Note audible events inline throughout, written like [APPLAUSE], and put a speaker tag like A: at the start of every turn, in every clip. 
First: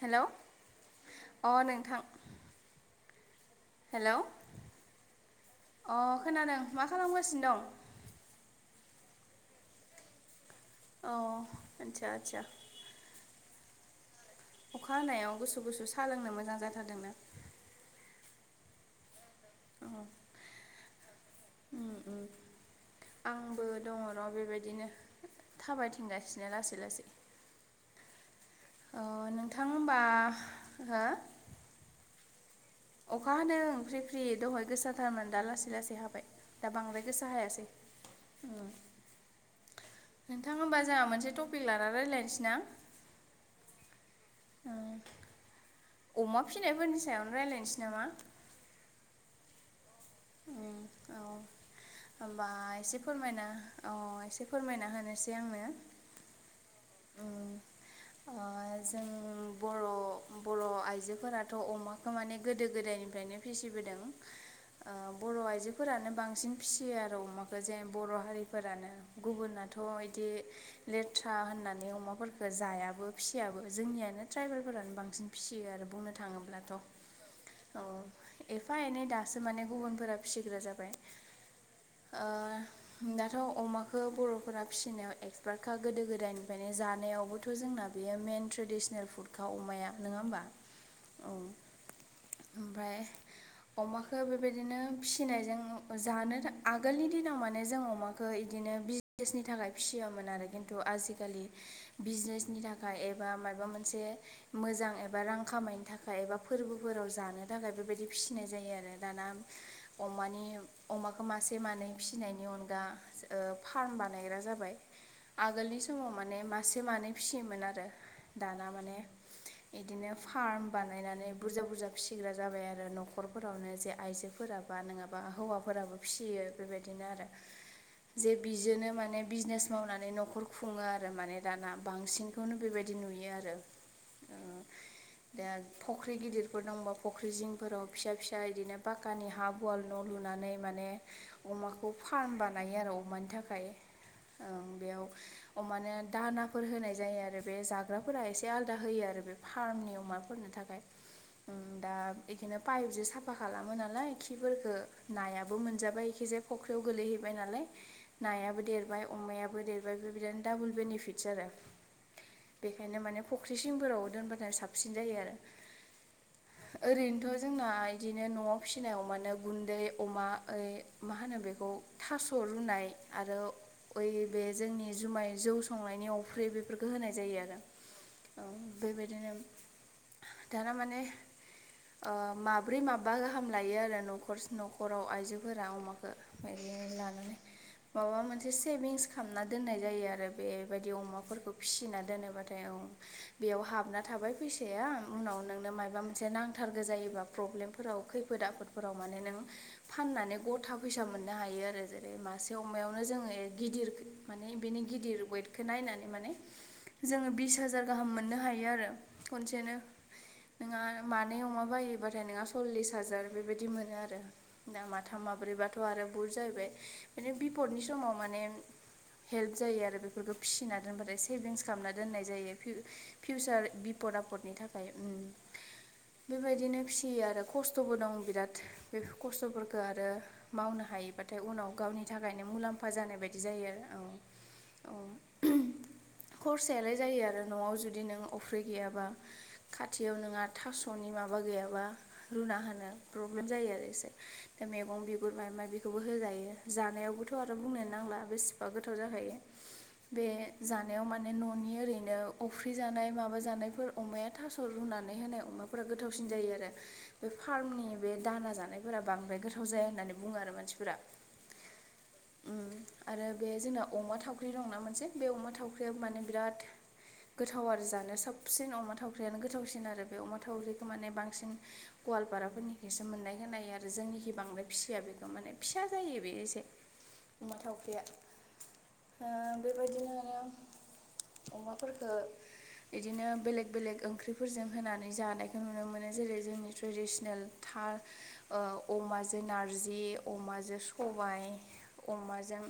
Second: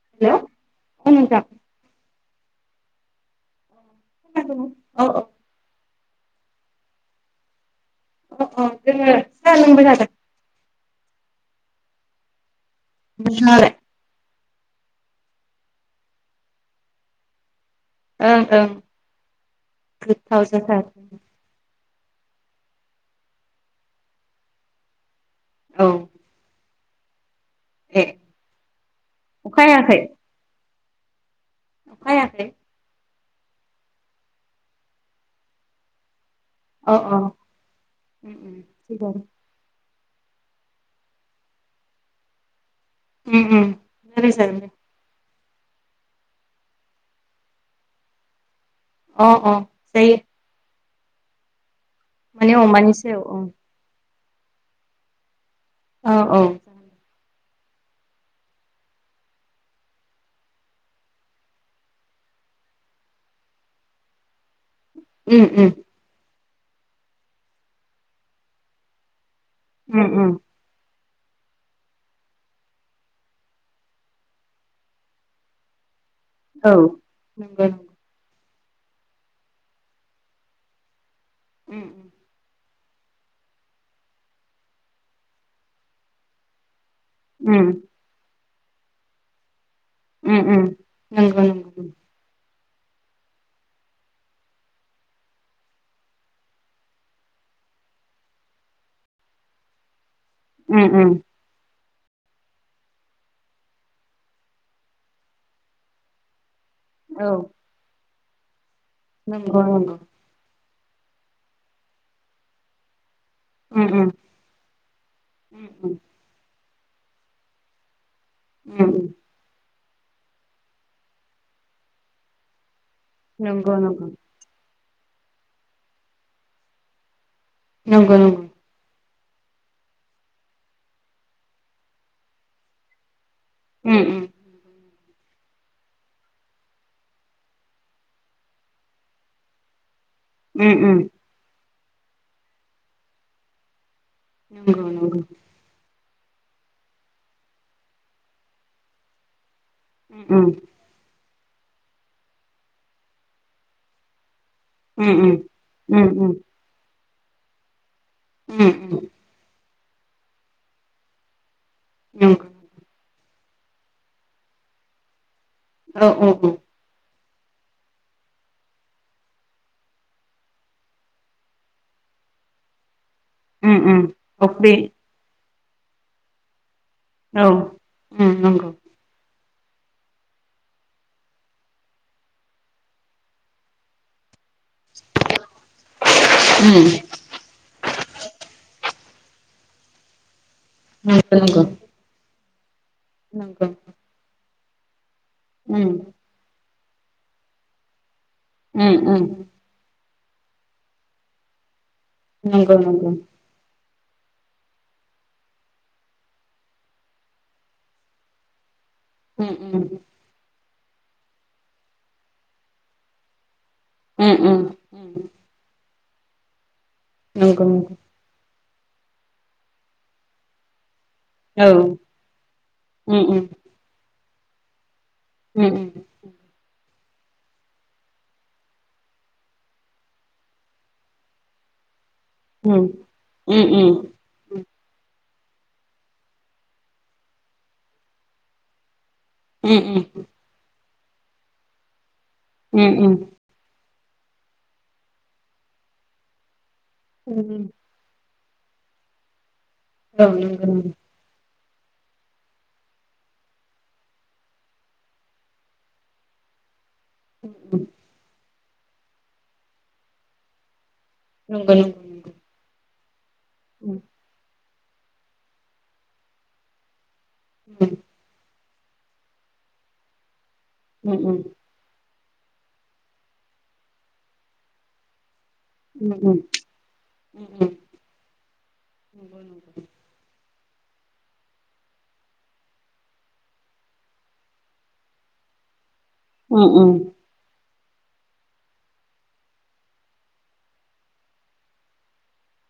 A: Hello
B: औ नोंथां
A: अ नोंथां। हेलौ
B: औ औ
A: अ खोनादों मा खालामगासिनो दं?
B: अ अ जोङो साह लोंबाय थादों।
A: अ आदसा आदसा।
B: [UNINTELLIGIBLE]
A: अखा हायाव गुसु गुसु साह लोंनो मोजां जाथारदोंना
B: ओं ओं गोथाव जाथार
A: ओ ओ आंबो दङ र' बेबायदिनो थाबायथिंगासिनो लासै लासै।
B: दे
A: अ नोंथां होनबा हो
B: नायाखै
A: अखा हादों फ्रि फ्रि दहाय गोसाथारमोन दा लासै लासै हाबाय। दा
B: अ
A: बांद्राय गोसा हायासै।
B: उम [UNINTELLIGIBLE]
A: नोंथां होमबा जोंहा मोनसे टपिक लाना रायज्लायनोसै ना।
B: उ उ रायज्लाय जागोन दे।
A: अमा फिसिनायफोरनि सायावनो रायलायनोसै नामा।
B: अ अ जायो।
A: औ अ होनबा
B: माने अमानि
A: एसे
B: सायाव औ
A: फोरमायना अ एसे फोरमायना होनोसै आंनो।
B: औ औ
A: ओ ओ जों बर' बर' आइजोफोराथ' अमा खौ माने गोदो गोदायनिफ्रायनो फिसिबोदों। ओ बर'
B: उम उम
A: आइजोफोरानो बांसिन फिसियो आरो अमाखौ जे बर' हारिफोरानो गुबुनाथ' थ'
B: उम
A: इदि
B: उम
A: लेथ्रा होननानै अमाफोरखो जायाबो फिसियाबो जोंनियानो ट्राइबेलफोरानो बांसिन फिसियो आरो बुंनो
B: औ
A: थाङोब्लाथ'।
B: नंगौ
A: औ। एफा एनै दास माने गुबुनफोरा फिसिग्रा जाबाय।
B: उम
A: ओ दाथ' अमाखौ बर'फोरा फिसिनायाव एक्सपार्टखा गोदो गोदायनिफ्रायनो जानायाव आबोथ'
B: उम
A: जोंना बेयो मेन ट्रेडिसनेल फुडखा अमाया नङा होमबा
B: उम उम
A: औ
B: नंगौ नंगौ
A: ओमफ्राय अमा बेबायदिनो फिसिनायजों जानो आगोलनि दिनाव माने जों अमाखौ इदिनो [UNINTELLIGIBLE] [UNINTELLIGIBLE] थाखाय फिसियामोन आरो खिन्थु
B: उम उम
A: आजिखालि बिजनेसनि थाखाय एबा मायबा मोनसे मोजां एबा रां खामायनो थाखाय एबा फोरबो फोराव
B: औ
A: जानो थाखाय बेबायदि फिसिनाय जायो आरो दाना
B: नंगौ नंगौ
A: अमानि अमाखौ मासे मानै फिसिनायनि अनगा
B: उम
A: फार्म
B: उम
A: बानायग्रा जाबाय
B: उम
A: आगोलनि समाव माने मासे मानै फिसियोमोन आरो दाना
B: उम उम
A: माने बिदिनो फार्म बानायनानै बुरजा बुरजा फिसिग्रा जाबाय आरो
B: नंगौ
A: न'खरफोरावनो जे
B: नंगौ
A: फोरा बा नोङा बा हौवाफोराबो फिसियो बेबादिनो आरो
B: नंगौ
A: जे
B: नंगौ
A: बिजोंनो माने बिजनेस मावनानै न'खर खुङो आरो माने दाना बांसिनखौनो बेबायदि नुयो आरो
B: उम उम
A: [UNINTELLIGIBLE] दा फख्रि गिदिरफोर दंबा फुख्रि जिंफोराव फिसा फिसा इदिनो पाकानि हाब वाल न' लुनानै
B: उम
A: माने
B: उम
A: अमाखौ फार्म बानायो आरो अमानि थाखाय ओं
B: नंगौ
A: बेयाव
B: नंगौ
A: अमानो दानाफोर होनाय जायो आरो बे जाग्राफोरा एसे आलादा होयो आरो बे फार्मनि
B: उम
A: अमाफोरनो
B: उम
A: थाखाय उम दा बेदिनो पाइपजों साफा खालामो नालाय खिफोरखौ
B: उम
A: नायाबो
B: उम
A: मोनजाबाय एखि जाया फख्रियाव गोलैहैबाय नालाय नायाबो
B: उम उम उम
A: देरबाय अमायाबो देरबाय ओमफ्राय बे बादिनो डाबल बेनिफिटस आरो
B: [UNINTELLIGIBLE]
A: बेखायनो माने फुख्रि सिंफोराव दोनबथाय साबसिन जायो आरो
B: औ औ औ।
A: ओरैनोथ' जोंना बिदिनो न'आव फिसिनायाव मानो गुन्दै अमाओ मा होनो बेखौ थास' रुनाय। आरो
B: उम उम
A: ओइ बे
B: औ
A: जोंनि जुमाय जौ संनायनि अफ्रि बे बेफोरखौ होनाय जायो
B: औ
A: आरो
B: उम
A: ओ
B: नंगौ
A: बेबायदिनो दाना माने ओ माब्रै माबा गाहाम लायो आरो न'खर न'खर खराव आइजोफोरा अमाखौ मायदि
B: उम
A: लानानै माबा मोनसे सेभिंस खामना दोननाय जायो आरो। बेबायदि अमाफोरखौ
B: नंगौ नंगौ
A: फिसिना दोनोबाथाय आ बेयाव
B: नंगौ
A: हाबना थाबाय फैसाया उनाव नोंनो
B: उम
A: मायाब‌ मोनसे नांथारगो जायोबा प्रब्लेमफोराव खै फोद
B: उम
A: आफोदफोराव माने
B: उम
A: नों फाननानै गथा फैसा मोननो हायो आरो [UNINTELLIGIBLE] बे मासे
B: नंगौ
A: अमायावनो
B: नंगौ
A: जोङो गिदिर माने बेनि गिदिर वेटखौ नायनानै माने जोङो बिस हाजार गाहाम मोननो हायो आरो।
B: उम
A: खनसेनो नोंहा मानै अमा बायोबाथाय नोंहा सल्लिस हाजार बेबायदि मोनो आ आरो
B: उम
A: दा
B: उम
A: माथाम माब्रैबाथ' आरो बुर जाहैबाय बिनो
B: नंगौ
A: बिफदनि
B: नंगौ
A: समाव माने हेल्प जायो आरो बेफोरखौ फिसिना दोनबाथाय [UNINTELLIGIBLE] सेभिंस
B: औ
A: खामना दोननाय जायो
B: उम उम
A: फिउ-फिउचार बिपद आफदनि थाखाय उम
B: उम उम
A: बेबायदिनो फिसियो आरो खस्थ'बो दं बिराद बे खस्थ'फोरखो आरो मावनो हायोबाथाय उनाव गावनि थाखायनो
B: उम
A: मुलाम्फा जानाय बायदि
B: उम
A: जायो
B: उम
A: आरो आं‌ औ [UNINTELLIGIBLE] खरसायालाय जायो आरो न'आव जुदि नों अफ्रि गैयाबा खाथियाव
B: उम
A: नोंहा थास'नि माबा गैयाबा रुना होनो
B: उम औ
A: प्र जायो आरो इसे दा मैगं बिगुर माइबा मायबि बेखौबो होजायो जानायावबोथ' आरो बुं [UNINTELLIGIBLE] गोथाव जाखायो बे
B: नंगौ नंगौ
A: जानायाव माने मान न'नि ओरैनो अफ्रि जानाय माबा जानायफोर अमाया थास' रुनानै होनाय अमा फ्रा गोथावसिन जायो आरो बे
B: नंगौ
A: फार्मनि बे दाना जानायफोरा बांद्राय गोथाव जाया होननानै बुङो आरो मानसिफोरा।
B: नंगौ [UNINTELLIGIBLE]
A: ओम आरो बे जोंना
B: उम
A: अमा थावख्रि दं ना मोनसे बे अमा थावख्रिया माने बिराद गोथाव आरो जानो साब सिन अमा थावख्रियानो गोथावसिन आरो बे अमा थावख्रिखौ माने बांसिन गवालपाराफोरनिफ्रायसो मोननाय होनाय आरो जोंनिखि बांद्राय फिसिया बेखौ माने फिसा जायो बेनो एसे अमा थावख्रिया ओ
B: नंगौ।
A: बेबायदिनो अमाफोरखो बिदिनो बेलेग बेलेग ओंख्रिफोरजों होनानै जानायखौ नुनो मोनो जेरै
B: उम
A: जोंनि
B: उम
A: ट्रेडिसनेल थार ओ अमाजों नारजि अमाजों सबाय अमाजों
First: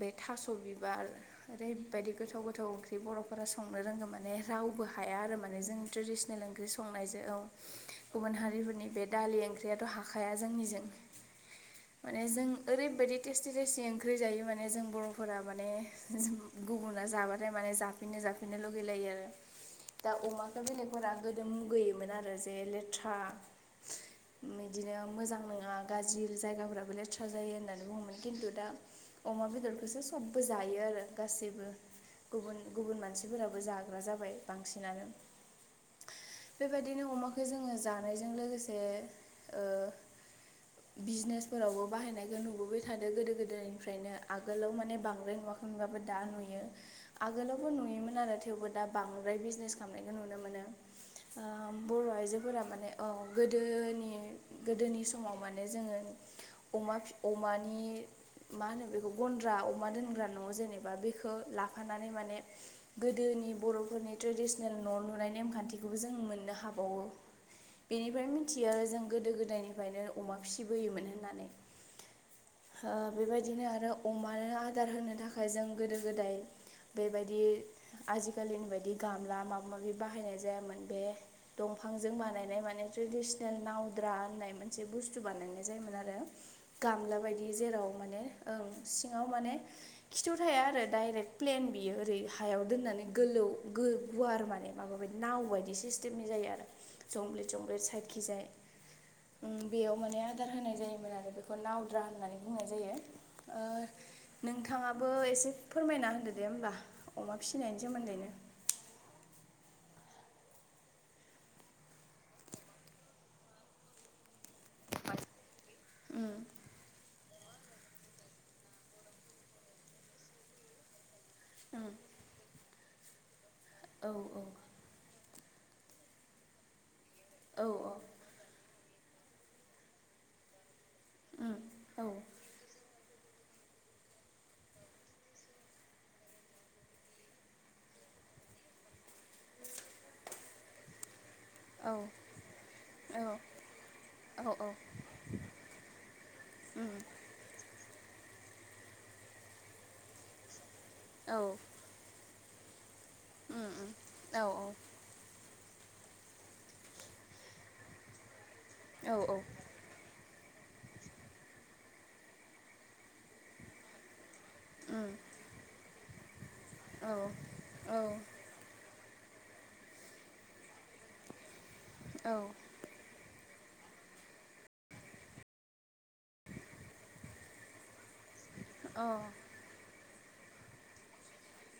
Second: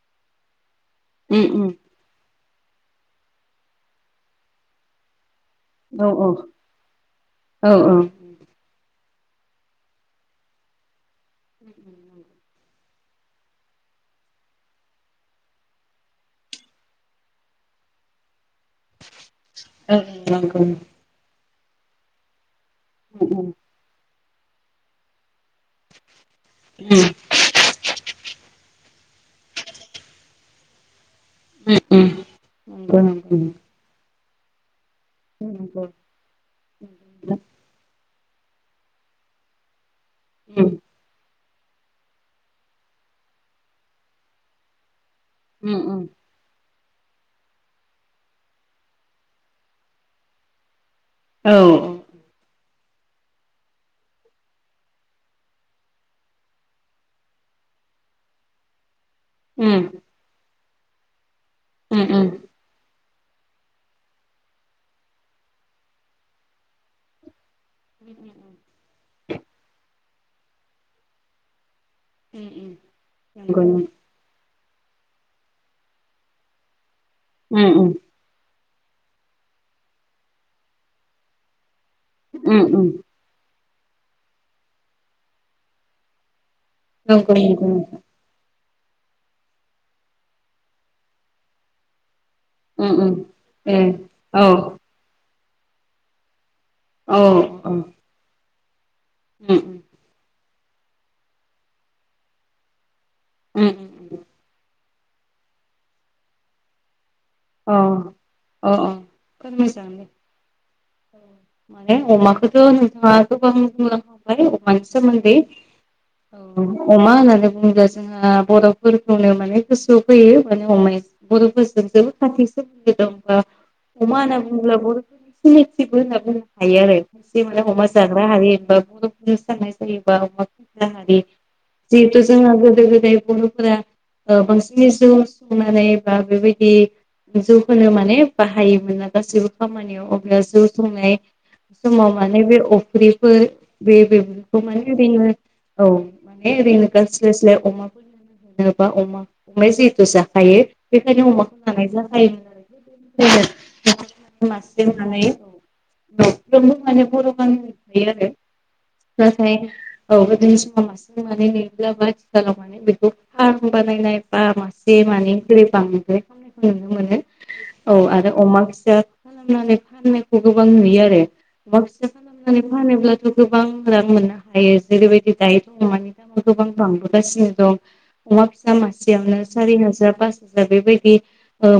A: बे थास' बि बार
B: उम
A: ओरैबायदि गोथाव गोथाव ओंख्रि बर'फोरा संनो रोंङौ माने रावबो हाया आरो माने जों
B: उम औ
A: ट्रेडिसनेल ओंख्रि संनायजों औ गुबुन हारिफोरनि बे दालि ओंख्रियाथ' हाखाया जोंनिजों माने जों ओरैबायदि टेस्टि टेस्टि ओंख्रि जायो माने जों बर'फोरा माने गुबुना जाबाथाय माने जा बिदिनो जाफिनो लुगैलायो आरो
B: औ
A: दा
B: नंगौ
A: अमाखौ
B: उम
A: बेलेगफोरा गोदो मुगैयोमोन आरो जे लेथ्रा
B: उम उम
A: बिदिनो मोजां नङा गाज्रि जायगाफ्राबो लेथ जायो होननानै बुङोमोन खिन्थु दा अमा बेदरखौसो सबबो जायो आरो गासैबो
B: उम
A: गुबुन गुबुन
B: नंगौ नंगौ
A: मानसिफोराबो जाग्रा जाबाय बांसिनानो
B: औ नंगौ
A: बेबायदिनो अमाखौ जोङो जानायजों लोगोसे ओ
B: उम
A: बिजनेसफोरावबो बाहायनायखौ नुबोबाय थादों गोदो गोदायनिफ्रायनो आगोलाव माने बांद्राय
B: उम उम
A: नुआखैमोनबाबो
B: उम
A: दा नुयो आगोलावबो नुयोमोन आरो थेवबो दा बांद्राय बिजनेस खालामनायखौ नुनो मोनो
B: औ औ
A: ओ बर' आइजोफोरा माने औ गोदोनि गोदोनि समाव माने जोङो अमा फि अमानि मा होनो बेखौ गन्द्रा
B: उम
A: अमा दोनग्रा न' जेनेबा बेखौ
B: उम उम
A: लाफानानै माने गोदोनि बर'फोरनि ट्रेडिसनेल न' लुनाय नेम खान्थिखौबो जों मोननो हाबावो बेनिफ्राय मिथियो आरो जों गोदो गोदायनिफ्रायनो अमा फिसिबोयोमोन होननानै हो
B: नंगौ
A: बेबायदिनो
B: उम
A: आरो अमानो आदार होनो थाखाय जों गोदो गोदाय बेबायदि
B: उम उम
A: आजि खालिनि बायदि गामला माबा माबि बाहायनाय जायामोन बे दंफां जों बानायनाय माने
B: नंगौ
A: ट्रेडसिनेल नावद्रा होननाय मोनसे बुस्थु बानायनाय जायोमोन आरो गामला बायदि
B: नंगौ
A: जेराव माने औ सिङाव माने खिथौ थाया आरो डाइरेक्ट प्लेन बियो ओरै हायाव
B: उम
A: दोननानै
B: उम
A: गोलौ
B: ए
A: गुवार
B: औ
A: माने माबा बायदि नाव बायदि सिस्टेमनि जायो आरो
B: औ
A: जंब्लेट जंब्लेट
B: उम
A: साइटखिजाय उम बेयाव माने आदार होनाय जायोमोन आरो बेखौ नावद्रा होननानै बुंनाय जायो
B: उम उम
A: ओ नोंथाङाबो एसे फोरमायना होनदो दे होमबा अमा
B: अ
A: फिनायनि सोमोन्दैनो
B: अ अ फोरमाय जागोन दे माने अमाखौथ' नोंथाङा गोबां बुंलांखांबाय अमानि सोमोन्दै औ अमा होननानै बुङोब्ला जोंहा बर'फोरखौनो माने गोसोआव फैयो माने अमाया बर'फोरजों जोबोद खाथि सोमोन्दो दं
A: औ
B: अमा होनना बुङोब्ला बर'फोरनि सिनायथिबो होनना बुंनो हायो आरो खसे माने
A: औ
B: अमा जाग्रा हारिबा बर'फोर साननाय जायोबा अमा फि हारि
A: औ
B: जिहेथु जोंहा गोदो गोदाय बर'फोरा ओ बांसिनै जौ संनानै बा बेबायदि जौ होनो माने बाहायोमोन ना गासैबो खामानियाव अब्ला जौ संनाय
A: औ
B: समाव माने बे अफ्रिफोर बे
A: औ
B: बेफोरखौ माने औ माने ओरैनो गास्लाय स्लाय अमाफोर जेनबा अमा अमाया जिहेतु जाखायो बेखायनो अमा लानाय जाखायोमोन आरो। मासेजों औ नफ्रोमबो माने बर' गान थायो आरो। नाथाय औ गोदोनि समाव मासे मानै नेयोब्ला आथिखालाव बेखौ फार्म बानायनाय बा मासे मानै गोबां मोनो। औ आरो अमा फिसा खालामनानै फाननायखौ गोबां नुयो आरो। अमा फिसा फिसिनानै फानोब्लाथ' गोबां रां मोननो हायो। जेरैबायदि दायोथ' माने गोबां बांबोगासिनो दं। अमा फिसा मासेयावनो सारि हाजार, पास हाजार बे बायदि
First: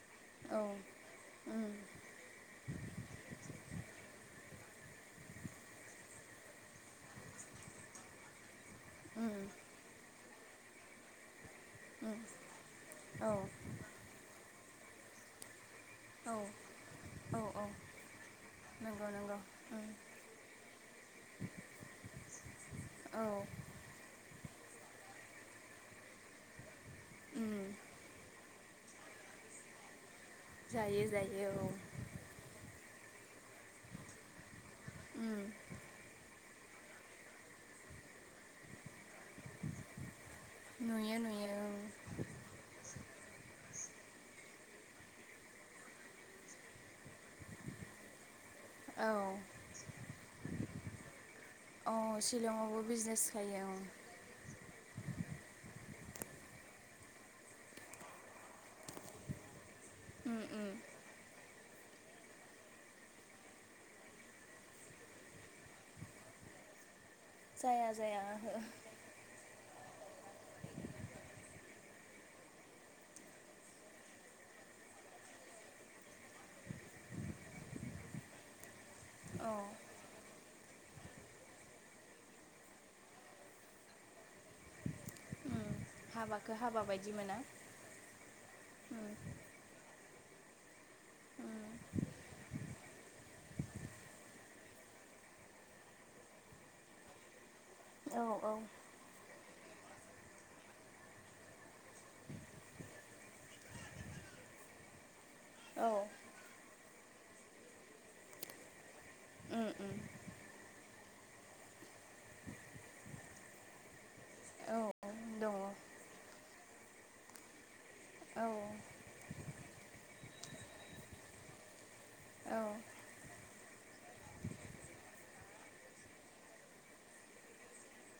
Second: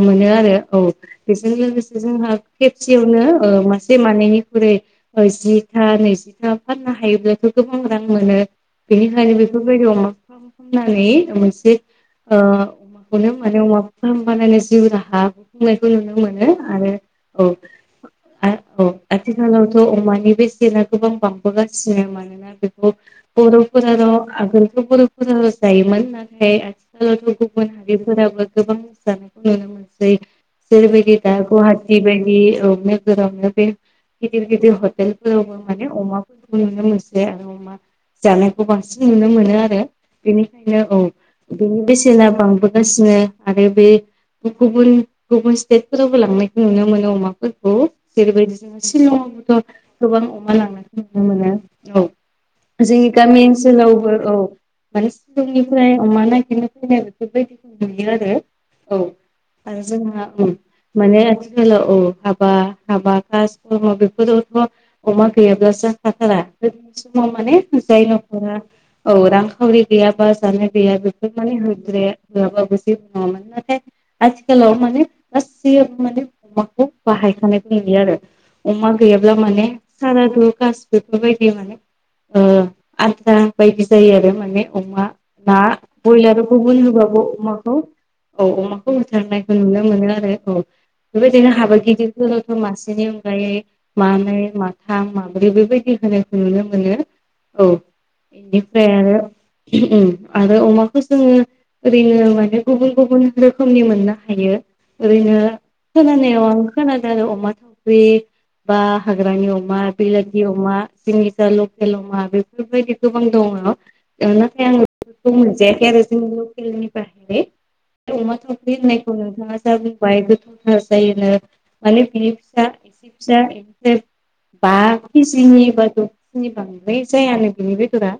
B: मोनो आरो औ। बेजों लोगोसे जोंहा खेबसेयावनो मासे मानैनिख्रुइ जिथा नैजिथा फाननो हायोब्लाथ' गोबां रां मोनो। बेनिखायनो बेफोरबायदि अमा खालामनानै मोनसे अमाखौनो
A: औ
B: माने अमा फार्म बानाय जिउ राहा खुंनायखौ नुनो मोनो आरो औ। औ
A: नंगौ नंगौ
B: आथिखालावथ' अमानि बेसेना गोबां बांबोगासिनो। मानोना बेखौ
A: औ
B: बर'फोर' आगोलथ' बर'फोरा जायोमोन। नाथाय गुबुन हारिफोराबो गोबां जानायखौ नुनो मोनसै।
A: जायो
B: जेरैबायदि दा
A: जायो औ
B: गुवाहाटि बिदि बायदि नोगोरावनो बे गिदिर गिदिर हटेलफोरावबो माने अमा नुनो मोनसै आरो अमा जानायखौ बांसिन नुनो मोनो आरो। बेनिखायनो
A: नुयो
B: औ
A: नुयो
B: बेनि बेसेना बांबोगासिनो आरो बे गुबुन गुबुन स्टेटफोरावबो लांनायखौ नुनो मोनो अमाफोरखौ। जेरैबायदि
A: औ
B: शिलंआवबोथ' गोबां अमा लांनायखौ नुनो मोनो।
A: औ शिलंआवबो
B: उम जोंनि
A: बिजनेस
B: गामि
A: खायो
B: ओनसोलावबो औ माने सिलंनिफ्राय अमा नागिरनो फैनाय बेफोरबायदिखौ नुयो आरो औ। आरो जोंहा
A: औ
B: माने आथिखालाव औ हाबा हाबा कास बेफोरावथ' अमा गैयाब्ला जाखाथारा। गोदोनि समाव माने
A: जाया
B: जाय
A: जाया
B: न'खरा
A: ओहो
B: औ रांखावरि गैयाबा जानाय गैया बेफोर मान होद्राया होआबाबो जेबो नङामोन। नाथाय आथिखालाव माने गासैयाबो माने अमाखौ बाहायखानायबो नुयो आरो। अमा गैयाब्ला
A: औ
B: माने सारादु कास बेफोरबायदियाव माने ओ आद्रा बायदि जायो आरो माने। अमा
A: उम
B: ना ब्रयलार
A: हाबाखौ हाबा
B: गुबुन
A: बायदि
B: होबाबो
A: मोना
B: अमाखौ औ अमाखौ होथारनायखौ नुनो मोनो आरो औ। बे बायदिनो हाबा गिदिरफोरावथ' मासेनि अनगायै मानै माथाम माब्रै बे बायदि होनायखौ नुनो मोनो औ।
A: औ उम
B: बेनिफ्राय आरो आरो अमाखौ जोङो ओरैनो माने गुबुन गुबुन रोखो खोमनि मोननो हायो। ओरैनो खोनानायाव आं खोनादों आरो अमा थावख्रि बा हाग्रानि अमा,
A: उम
B: बेलाति अमा, जोंनि लकेल अमा। बे बेफोरबायदि गोबां दङ। नाथाय आं
A: औ
B: बेखौ
A: दङ
B: मोनजायाखै आरो जोंनि लकेलनि बाहेरै। अमा
A: औ
B: थावख्रि होननायखौ नोंथाङा जा बुंबाय गोथावथार जायोनो माने बिनि
A: औ
B: फिसा [UNINTELLIGIBLE] बा केजिनि बा द केजिनि बांद्राय जायानो बिनि बेदरा।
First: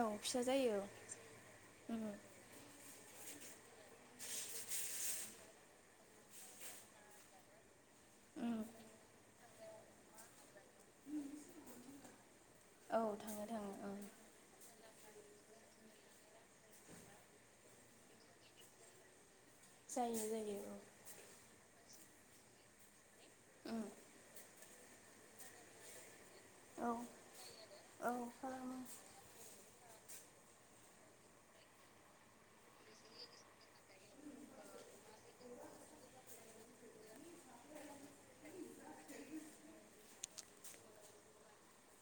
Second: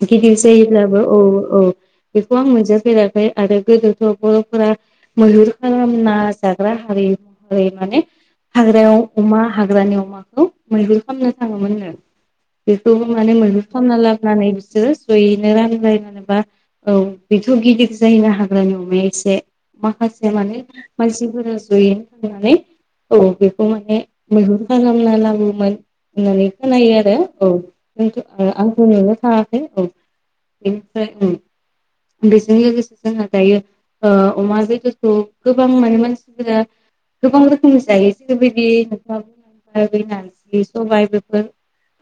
A: औ
B: गिदिर
A: फिसा जायो
B: जायोब्लाबो औ औ
A: उम
B: बेखौ आं मोनजाफेराखै आरो गोदो बर'फोरा मैहुर खालामना जाग्रा हारि महरै माने
A: उम
B: हाग्रायाव अमा हाग्रानि अमाखौ मैहुर खालामनो थाङोमोन।
A: औ
B: बेखौबो माने
A: थाङो
B: मैहुर
A: थाङो
B: खामना
A: ओं
B: ला नानै बिसोरो जयैनो रानलाय नोबा औ बेथ' गिदिर जायोना हाग्रानि अमा बेयो एसे
A: जायो
B: माखासे
A: जायो
B: माने मानसिफोरा जयै जानानै औ बेखौ माने मैहुर खामना लाबोमोन। होननानै खोनायो आरो औ
A: औ खालामो
B: आंथ' नुनो थाङाखै औ। बेनिफ्राय उम बेजों लोगोसे जोंहा दायो ओ अमा बेदरखौ गोबां माने मानसिफोरा गोबां रोखोमनि जायो जिरयबायदि बे नारजि सबाय बेफोर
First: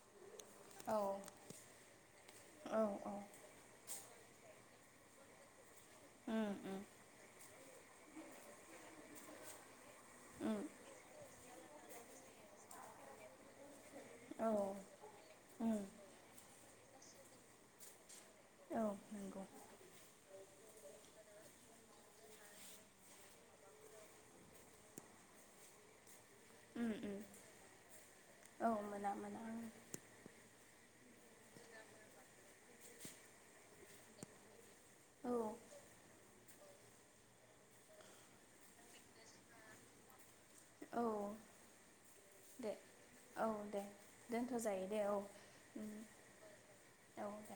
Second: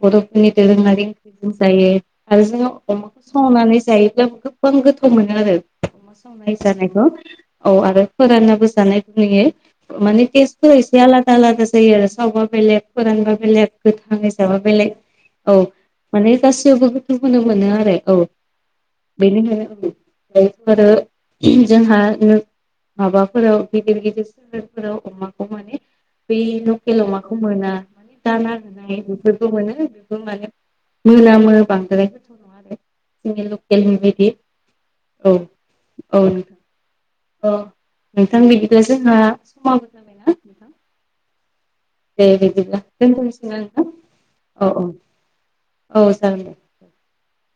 B: बर'फोरनि
A: औ
B: दोरोङारि जायो आरो जोङो
A: औ औ
B: अमाखौ संनानै जायोब्ला गोबां गोथाव मोनो आरो। अमा
A: उम
B: संनाय
A: उम
B: जानायखौ औ आरो फोराननाबो जानाय खौ नुयो। माने
A: उम
B: टेस्टफोरा एसे आलादा आलादा जायो आरो सावबा बेलेग फोरानबा बेलेग गोथाङै
A: औ
B: जाबा बेलेग औ
A: उम
B: माने गासैयावबो गोथाव खोनो मोनो आरो औ।
A: औ नंगौ
B: बेनिखायनो बैफोरो जोंहा नों माबाफोराव गिदिर गिदिर सहरफोराव अमाखौ माने बै
A: उम
B: लकेल
A: उम
B: अमाखौ मोना दाना
A: औ
B: होनाय
A: मोना मोना
B: बेफोरखौ मोनो बेबो माने मोनामो बांद्राय गोथाव नङा आरो जोंनि लकेलनि बादि औ औ औ नोंथां बिदिब्ला जोंहा समाबो जाबायना नोंथां
A: औ
B: दे बिदिब्ला
A: औ
B: दोनथ'नोसै ना
A: दे
B: नोंथां
A: दोनथ'
B: औ
A: जायो दे उम
B: औ औ जागोन दे।
A: औ दे